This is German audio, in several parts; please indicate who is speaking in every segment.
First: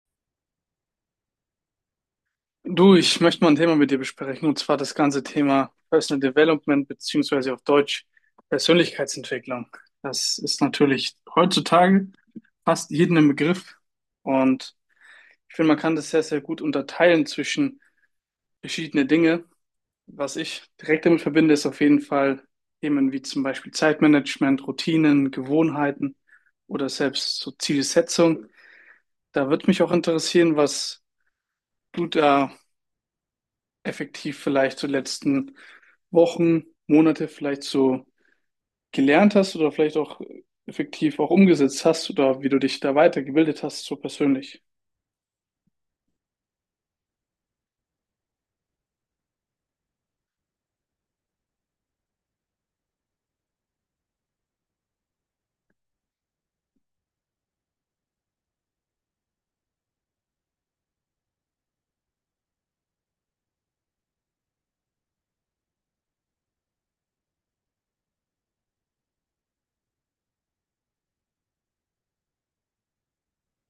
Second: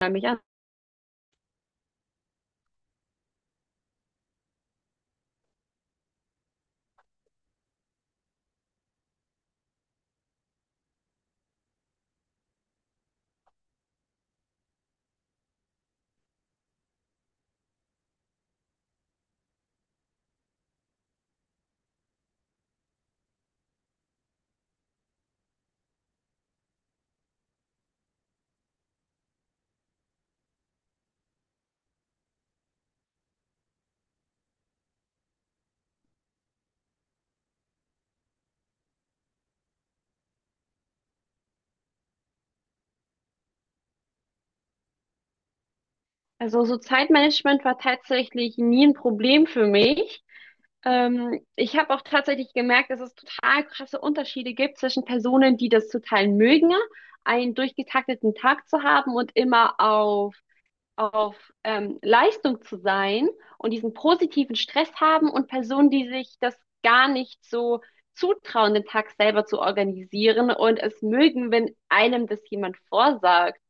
Speaker 1: Mal mich an.
Speaker 2: Du, ich möchte mal ein Thema mit dir besprechen, und zwar das ganze Thema Personal Development beziehungsweise auf Deutsch Persönlichkeitsentwicklung. Das ist natürlich heutzutage fast jedem ein Begriff und ich finde, man kann das sehr, sehr gut unterteilen zwischen verschiedene Dinge. Was ich direkt damit verbinde, ist auf jeden Fall Themen wie zum Beispiel Zeitmanagement, Routinen, Gewohnheiten oder selbst so Zielsetzung. Da würde mich auch interessieren, was du da effektiv vielleicht so letzten Wochen, Monate vielleicht so gelernt hast oder vielleicht auch effektiv auch umgesetzt hast oder wie du dich da weitergebildet hast, so persönlich?
Speaker 1: Also so Zeitmanagement war tatsächlich nie ein Problem für mich. Ich habe auch tatsächlich gemerkt, dass es total krasse Unterschiede gibt zwischen Personen, die das total mögen, einen durchgetakteten Tag zu haben und immer auf Leistung zu sein und diesen positiven Stress haben, und Personen, die sich das gar nicht so zutrauen, den Tag selber zu organisieren und es mögen, wenn einem das jemand vorsagt.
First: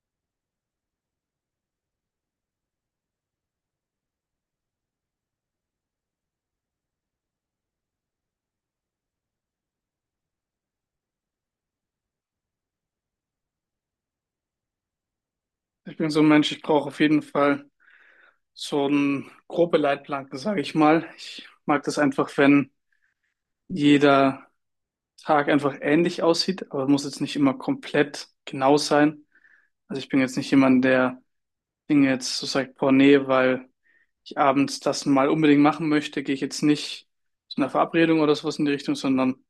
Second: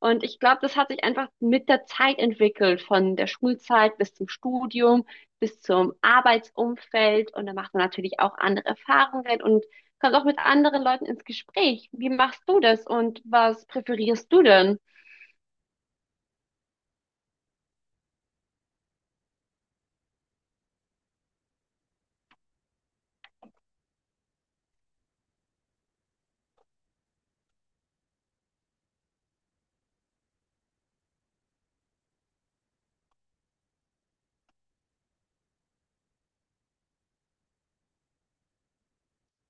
Speaker 1: Und ich glaube, das hat sich einfach mit der Zeit entwickelt, von der Schulzeit bis zum Studium, bis zum Arbeitsumfeld. Und da macht man natürlich auch andere Erfahrungen und kommt auch mit anderen Leuten ins Gespräch. Wie machst du das, und was präferierst du denn?
Speaker 2: Ich bin so ein Mensch, ich brauche auf jeden Fall so einen grobe Leitplanken, sage ich mal. Ich mag das einfach, wenn jeder Tag einfach ähnlich aussieht, aber muss jetzt nicht immer komplett genau sein. Also ich bin jetzt nicht jemand, der Dinge jetzt so sagt, boah, nee, weil ich abends das mal unbedingt machen möchte, gehe ich jetzt nicht zu einer Verabredung oder sowas in die Richtung, sondern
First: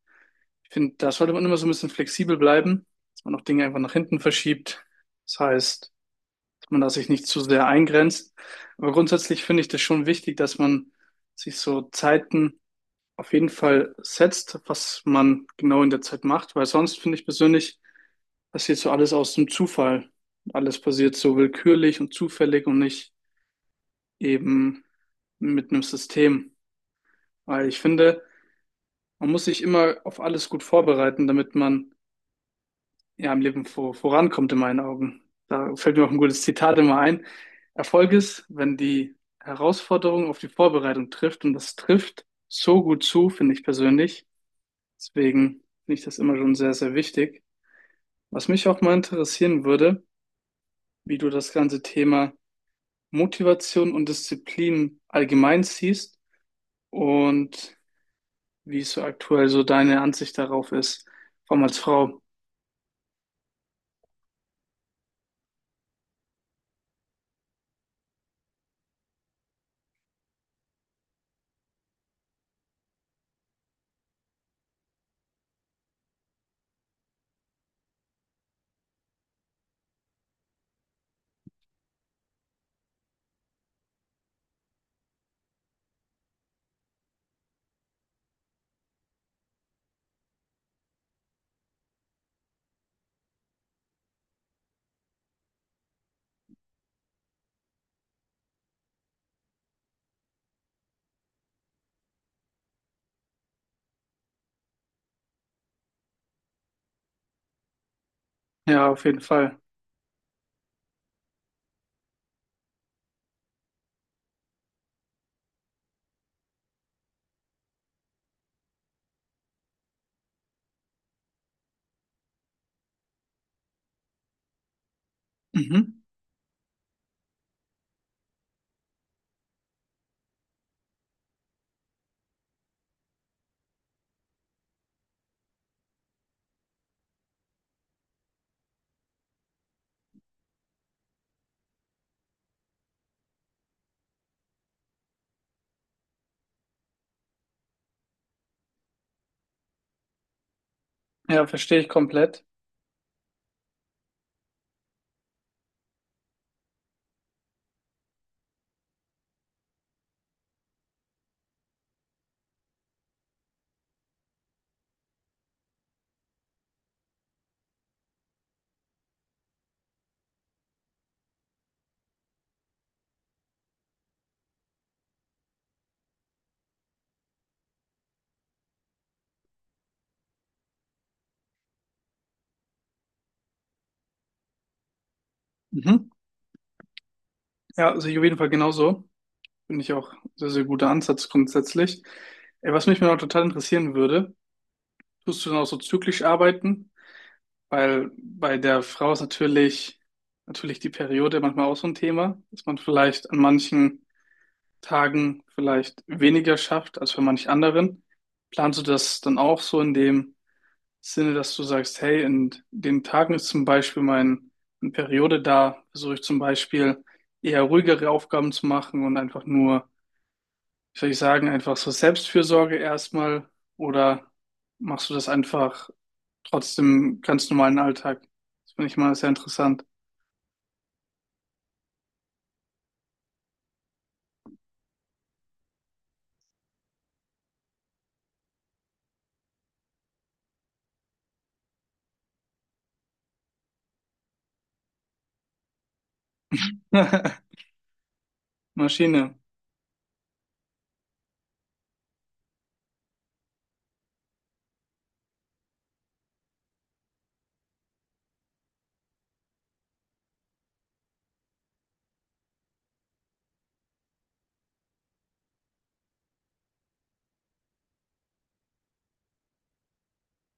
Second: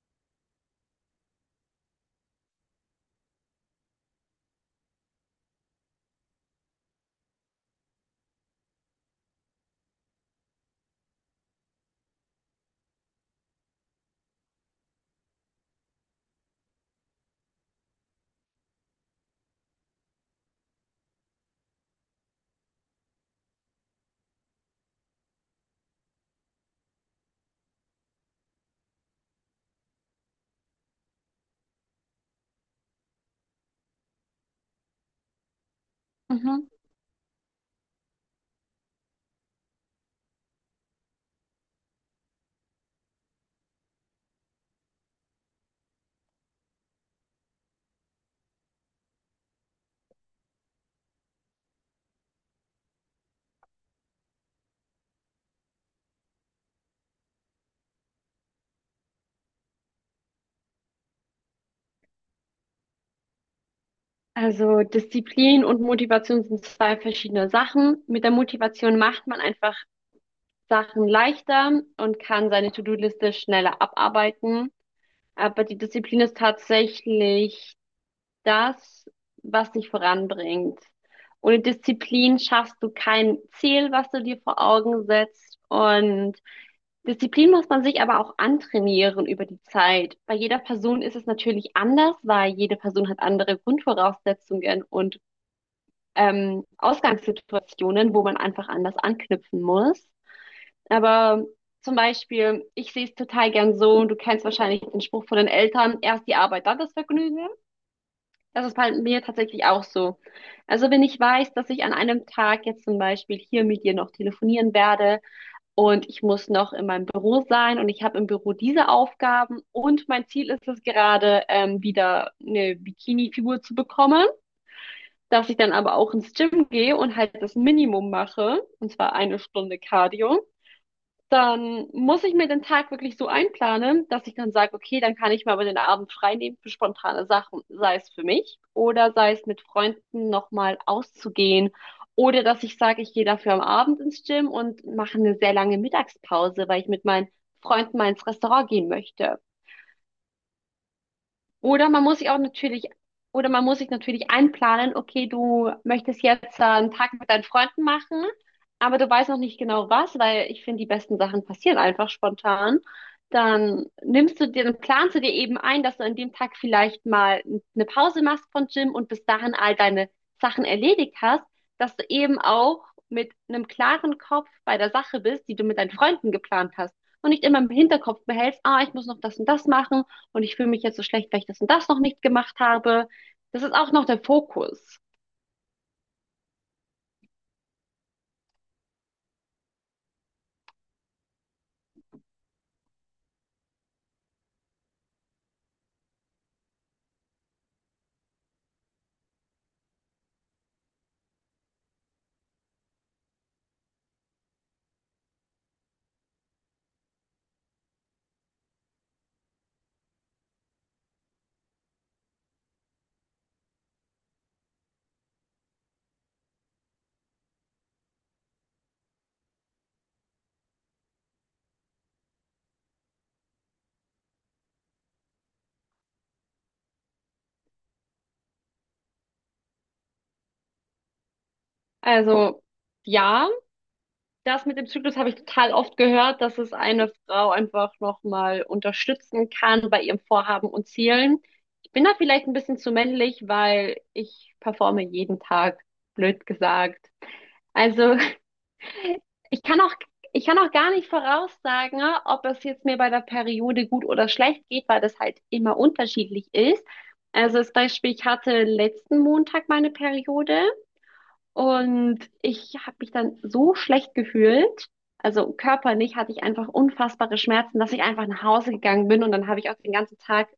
Speaker 2: ich finde, da sollte man immer so ein bisschen flexibel bleiben, dass man auch Dinge einfach nach hinten verschiebt. Das heißt, dass man da sich nicht zu sehr eingrenzt. Aber grundsätzlich finde ich das schon wichtig, dass man sich so Zeiten auf jeden Fall setzt, was man genau in der Zeit macht, weil sonst finde ich persönlich, passiert so alles aus dem Zufall. Alles passiert so willkürlich und zufällig und nicht eben mit einem System. Weil ich finde, man muss sich immer auf alles gut vorbereiten, damit man ja im Leben vorankommt, in meinen Augen. Da fällt mir auch ein gutes
Speaker 1: Mhm.
Speaker 2: Zitat immer ein. Erfolg ist, wenn die Herausforderung auf die Vorbereitung trifft und das trifft so gut zu, finde ich persönlich. Deswegen finde ich das immer schon sehr, sehr wichtig. Was mich auch mal interessieren würde, wie du das ganze Thema Motivation und Disziplin allgemein siehst und wie es so aktuell so deine Ansicht darauf ist, vor allem als Frau.
Speaker 1: Also Disziplin und Motivation sind zwei verschiedene Sachen. Mit der Motivation macht man einfach Sachen leichter und kann seine To-Do-Liste schneller abarbeiten. Aber die Disziplin ist tatsächlich das, was dich voranbringt. Ohne Disziplin schaffst du kein Ziel, was du dir vor Augen setzt. Und Disziplin muss man sich aber auch antrainieren über die Zeit. Bei jeder Person ist es natürlich anders, weil jede Person hat andere Grundvoraussetzungen und Ausgangssituationen, wo man einfach anders anknüpfen muss. Aber zum Beispiel, ich sehe es total gern so, und du kennst wahrscheinlich den Spruch von den Eltern: erst die Arbeit, dann das Vergnügen. Das ist
Speaker 2: Ja,
Speaker 1: bei
Speaker 2: auf jeden
Speaker 1: mir
Speaker 2: Fall.
Speaker 1: tatsächlich auch so. Also wenn ich weiß, dass ich an einem Tag jetzt zum Beispiel hier mit dir noch telefonieren werde und ich muss noch in meinem Büro sein und ich habe im Büro diese Aufgaben und mein Ziel ist es gerade, wieder eine Bikini-Figur zu bekommen, dass ich dann aber
Speaker 2: Mhm.
Speaker 1: auch ins Gym gehe und halt das Minimum mache, und zwar eine Stunde Cardio, dann muss ich mir den Tag wirklich so einplanen, dass ich dann sage, okay, dann kann ich mir aber den Abend frei nehmen für spontane Sachen, sei es für mich oder sei es mit Freunden nochmal auszugehen. Oder dass ich sage, ich gehe dafür am Abend ins Gym und mache eine sehr lange Mittagspause, weil ich mit meinen Freunden mal ins Restaurant gehen möchte.
Speaker 2: Ja, verstehe ich
Speaker 1: Oder man muss sich auch
Speaker 2: komplett.
Speaker 1: natürlich, oder man muss sich natürlich einplanen, okay, du möchtest jetzt einen Tag mit deinen Freunden machen, aber du weißt noch nicht genau was, weil ich finde, die besten Sachen passieren einfach spontan. Dann planst du dir eben ein, dass du an dem Tag vielleicht mal eine Pause machst vom Gym und bis dahin all deine Sachen erledigt hast, dass du eben auch mit einem klaren Kopf bei der Sache bist, die du mit deinen Freunden geplant hast und nicht immer im Hinterkopf behältst: ah, ich muss noch das und das machen und ich fühle mich jetzt so schlecht, weil ich das und das noch nicht gemacht habe. Das ist auch noch der Fokus.
Speaker 2: Mhm. Ja, also ich auf jeden Fall genauso. Finde ich auch sehr, sehr guter Ansatz grundsätzlich. Ey, was mich mal total interessieren würde, tust du dann auch so zyklisch arbeiten? Weil bei der Frau ist natürlich die Periode manchmal auch so ein Thema, dass man vielleicht an manchen Tagen vielleicht weniger schafft als bei manch anderen. Planst du das dann auch so in dem Sinne, dass du sagst, hey, in den Tagen ist zum Beispiel meine Periode da, versuche ich zum Beispiel eher ruhigere Aufgaben zu machen und einfach nur, wie soll ich sagen, einfach so Selbstfürsorge erstmal oder machst du das einfach trotzdem ganz normalen Alltag? Das finde ich mal sehr interessant.
Speaker 1: Also ja, das mit dem Zyklus habe ich total oft gehört, dass es eine Frau einfach nochmal unterstützen kann bei ihrem Vorhaben und Zielen. Ich bin da vielleicht ein bisschen zu männlich, weil ich performe jeden Tag, blöd gesagt. Also
Speaker 2: Maschine.
Speaker 1: Ich kann auch, ich kann auch gar nicht voraussagen, ne, ob es jetzt mir bei der Periode gut oder schlecht geht, weil das halt immer unterschiedlich ist. Also das Beispiel: ich hatte letzten Montag meine Periode und ich habe mich dann so schlecht gefühlt, also körperlich hatte ich einfach unfassbare Schmerzen, dass ich einfach nach Hause gegangen bin und dann habe ich auch den ganzen Tag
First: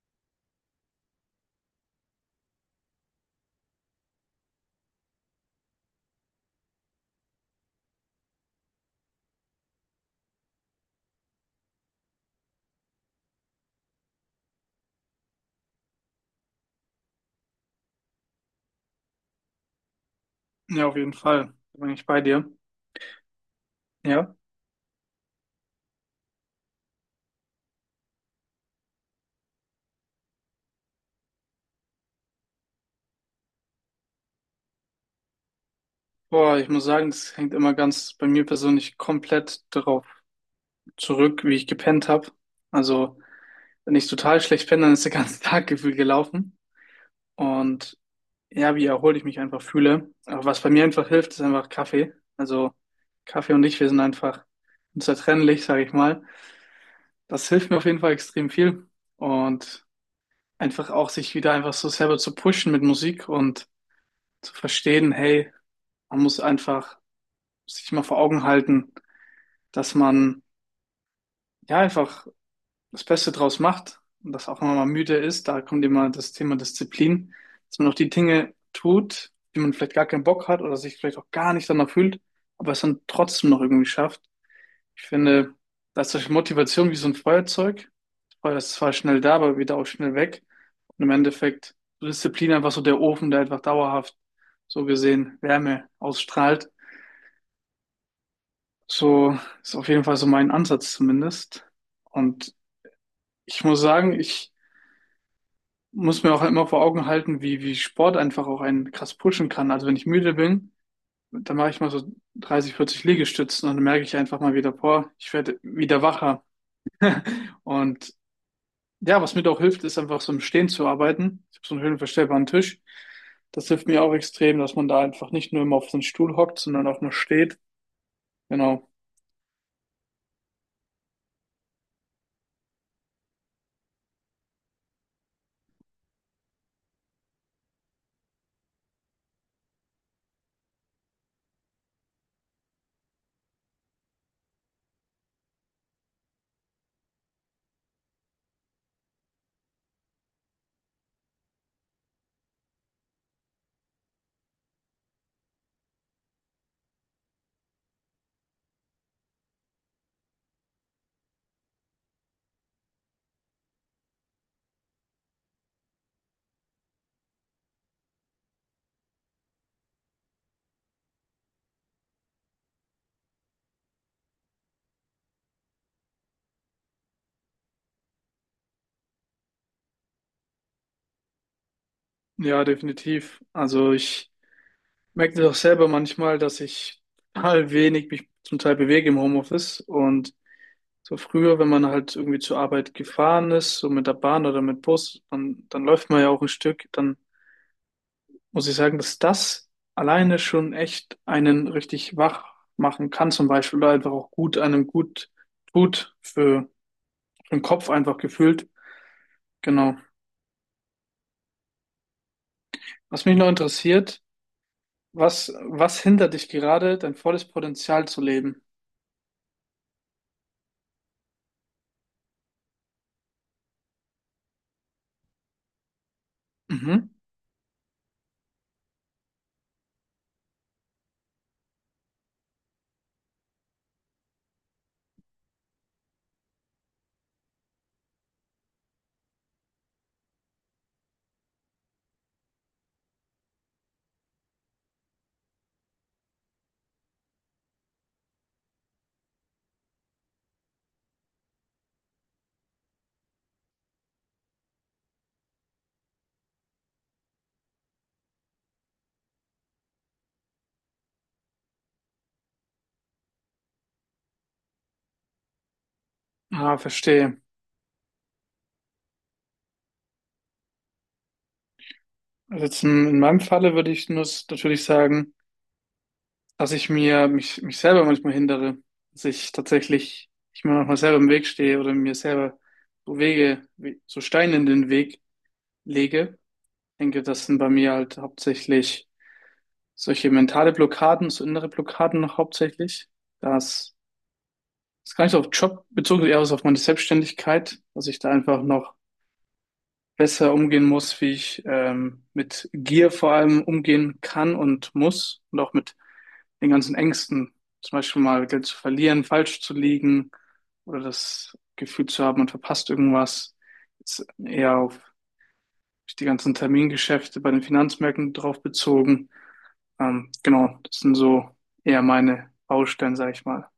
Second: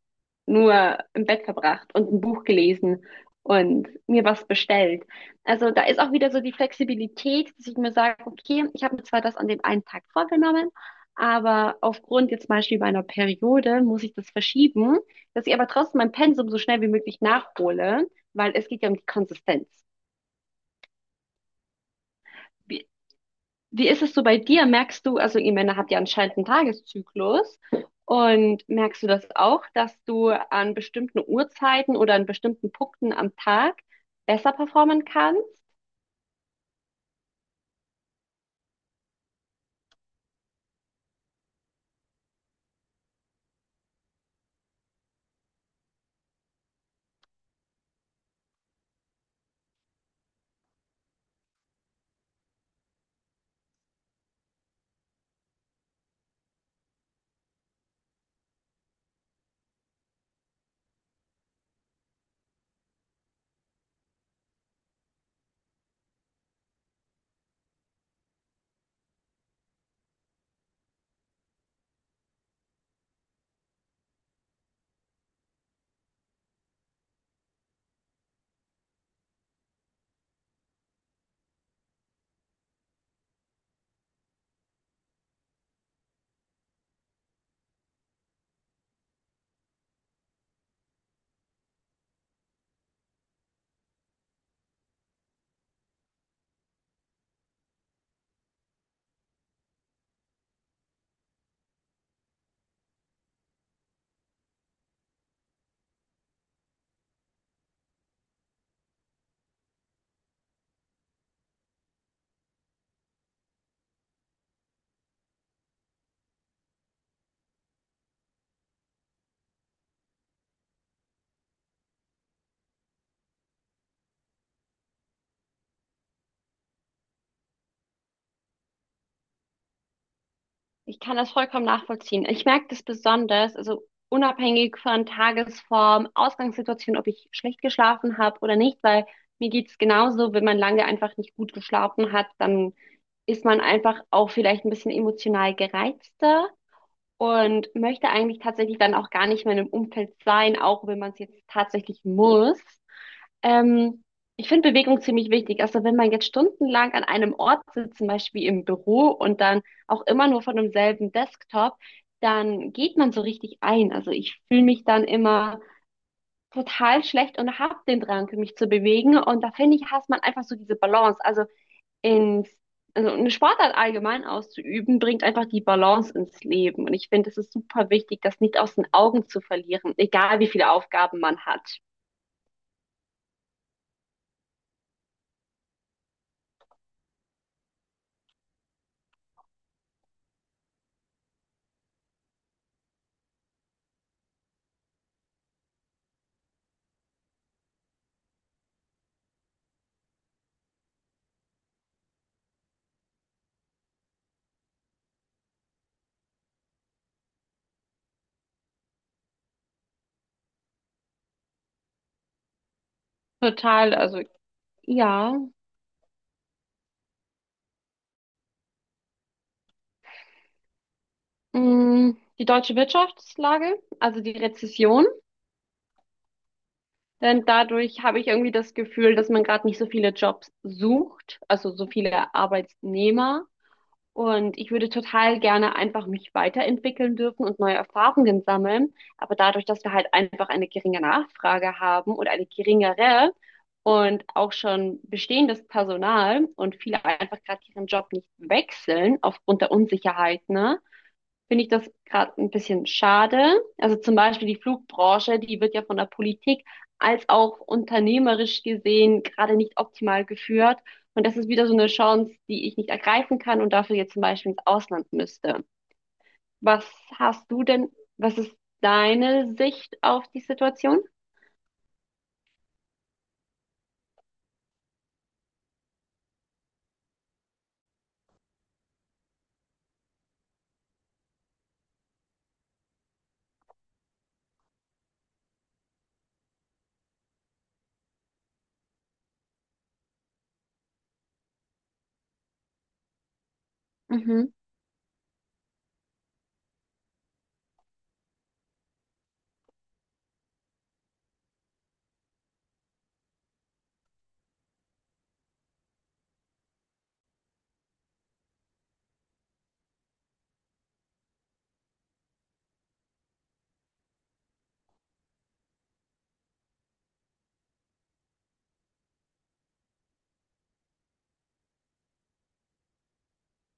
Speaker 1: nur im Bett verbracht und ein Buch gelesen und mir was bestellt. Also da ist auch wieder so die Flexibilität, dass ich mir sage, okay, ich habe mir zwar das an dem einen Tag vorgenommen, aber aufgrund jetzt zum Beispiel meiner Periode muss ich das verschieben, dass ich aber trotzdem mein Pensum so schnell wie möglich nachhole, weil es geht ja um die Konsistenz.
Speaker 2: Ja, auf jeden Fall. Da bin ich bei dir.
Speaker 1: Wie ist es so
Speaker 2: Ja.
Speaker 1: bei dir? Merkst du, also ihr Männer habt ja anscheinend einen Tageszyklus, und merkst du das auch, dass du an bestimmten Uhrzeiten oder an bestimmten Punkten am Tag besser performen kannst?
Speaker 2: Boah, ich muss sagen, das hängt immer ganz bei mir persönlich komplett darauf zurück, wie ich gepennt habe. Also, wenn ich total schlecht bin, dann ist der ganze Tag gefühlt gelaufen. Und ja, wie erholt ich mich einfach fühle. Aber was bei mir einfach hilft, ist einfach Kaffee. Also Kaffee und ich, wir sind einfach unzertrennlich, sage ich mal. Das hilft mir auf jeden Fall extrem viel. Und einfach auch sich wieder einfach so selber zu pushen mit Musik und zu verstehen, hey, man muss einfach sich mal vor Augen halten, dass man ja einfach das Beste draus macht und das auch nochmal müde ist, da kommt immer das Thema Disziplin, dass man auch die Dinge tut, die man vielleicht gar keinen Bock hat oder sich vielleicht auch gar nicht danach fühlt, aber es dann trotzdem noch irgendwie schafft. Ich finde, da ist solche Motivation wie so ein Feuerzeug. Das Feuer ist zwar schnell da, aber wieder auch schnell weg. Und im Endeffekt so Disziplin einfach so der Ofen, der einfach dauerhaft so gesehen Wärme ausstrahlt. So ist auf jeden Fall so mein Ansatz zumindest. Und ich muss sagen, ich muss mir auch immer vor Augen halten, wie Sport einfach auch einen krass pushen kann. Also wenn ich müde bin, dann mache ich mal so 30, 40 Liegestützen und dann merke ich einfach mal wieder, boah, ich werde wieder wacher. Und ja, was mir da auch hilft, ist einfach so im Stehen zu arbeiten. Ich habe so einen höhenverstellbaren Tisch. Das hilft mir auch extrem, dass man da einfach nicht nur immer auf so einen Stuhl hockt, sondern auch mal steht. Genau.
Speaker 1: Ich kann das vollkommen nachvollziehen. Ich merke das besonders, also unabhängig von Tagesform, Ausgangssituation, ob ich schlecht geschlafen habe oder nicht, weil mir geht's genauso. Wenn man lange einfach nicht gut geschlafen hat, dann ist man einfach auch vielleicht ein bisschen emotional gereizter und möchte eigentlich tatsächlich dann auch gar nicht mehr in einem Umfeld sein, auch wenn man es jetzt tatsächlich muss. Ähm, Ich finde Bewegung ziemlich wichtig. Also wenn man jetzt stundenlang an einem Ort sitzt, zum Beispiel im Büro, und dann auch immer nur von demselben Desktop, dann geht man so richtig ein. Also ich fühle mich dann immer total schlecht und habe den Drang, mich zu bewegen. Und da finde ich, hasst man einfach so diese Balance. Ins, also eine Sportart allgemein auszuüben, bringt einfach die Balance ins Leben. Und ich finde, es ist super wichtig, das nicht aus den Augen zu verlieren, egal wie viele Aufgaben man hat.
Speaker 2: Ja, definitiv. Also ich merke das auch selber manchmal, dass ich total wenig mich zum Teil bewege im Homeoffice und so früher, wenn man halt irgendwie zur Arbeit gefahren ist, so mit der Bahn oder mit Bus, dann läuft man ja auch ein Stück, dann muss ich sagen, dass das alleine schon echt einen richtig wach machen kann, zum Beispiel, oder einfach auch gut einem gut tut für den Kopf einfach gefühlt. Genau. Was mich noch
Speaker 1: Total, also
Speaker 2: interessiert,
Speaker 1: ja.
Speaker 2: was hindert dich gerade, dein volles Potenzial zu leben?
Speaker 1: Mm, die deutsche Wirtschaftslage, also die Rezession,
Speaker 2: Mhm.
Speaker 1: denn dadurch habe ich irgendwie das Gefühl, dass man gerade nicht so viele Jobs sucht, also so viele Arbeitnehmer. Und ich würde total gerne einfach mich weiterentwickeln dürfen und neue Erfahrungen sammeln. Aber dadurch, dass wir halt einfach eine geringe Nachfrage haben und eine geringere und auch schon bestehendes Personal, und viele einfach gerade ihren Job nicht wechseln aufgrund der Unsicherheit, ne, finde ich das gerade ein bisschen schade. Also zum Beispiel die Flugbranche, die wird ja von der Politik als auch unternehmerisch gesehen gerade nicht optimal geführt. Und das ist wieder so eine Chance, die ich nicht ergreifen kann und dafür jetzt zum Beispiel ins Ausland müsste.
Speaker 2: Ah,
Speaker 1: Was
Speaker 2: verstehe.
Speaker 1: hast du denn, was ist deine Sicht auf die Situation?
Speaker 2: Also jetzt in meinem Falle würde ich nur natürlich sagen, dass ich mich selber manchmal hindere, dass ich tatsächlich, ich mir manchmal selber im Weg stehe oder mir selber so so Steine in den Weg lege. Ich denke, das sind bei mir halt hauptsächlich solche mentale Blockaden, so innere Blockaden noch hauptsächlich. Das
Speaker 1: Mhm.
Speaker 2: ist gar nicht so auf Job bezogen, eher so auf meine Selbstständigkeit, dass ich da einfach noch besser umgehen muss, wie ich mit Gier vor allem umgehen kann und muss und auch mit den ganzen Ängsten, zum Beispiel mal Geld zu verlieren, falsch zu liegen oder das Gefühl zu haben, man verpasst irgendwas. Jetzt eher auf die ganzen Termingeschäfte bei den Finanzmärkten drauf bezogen. Genau, das sind so eher meine Baustellen, sage ich mal.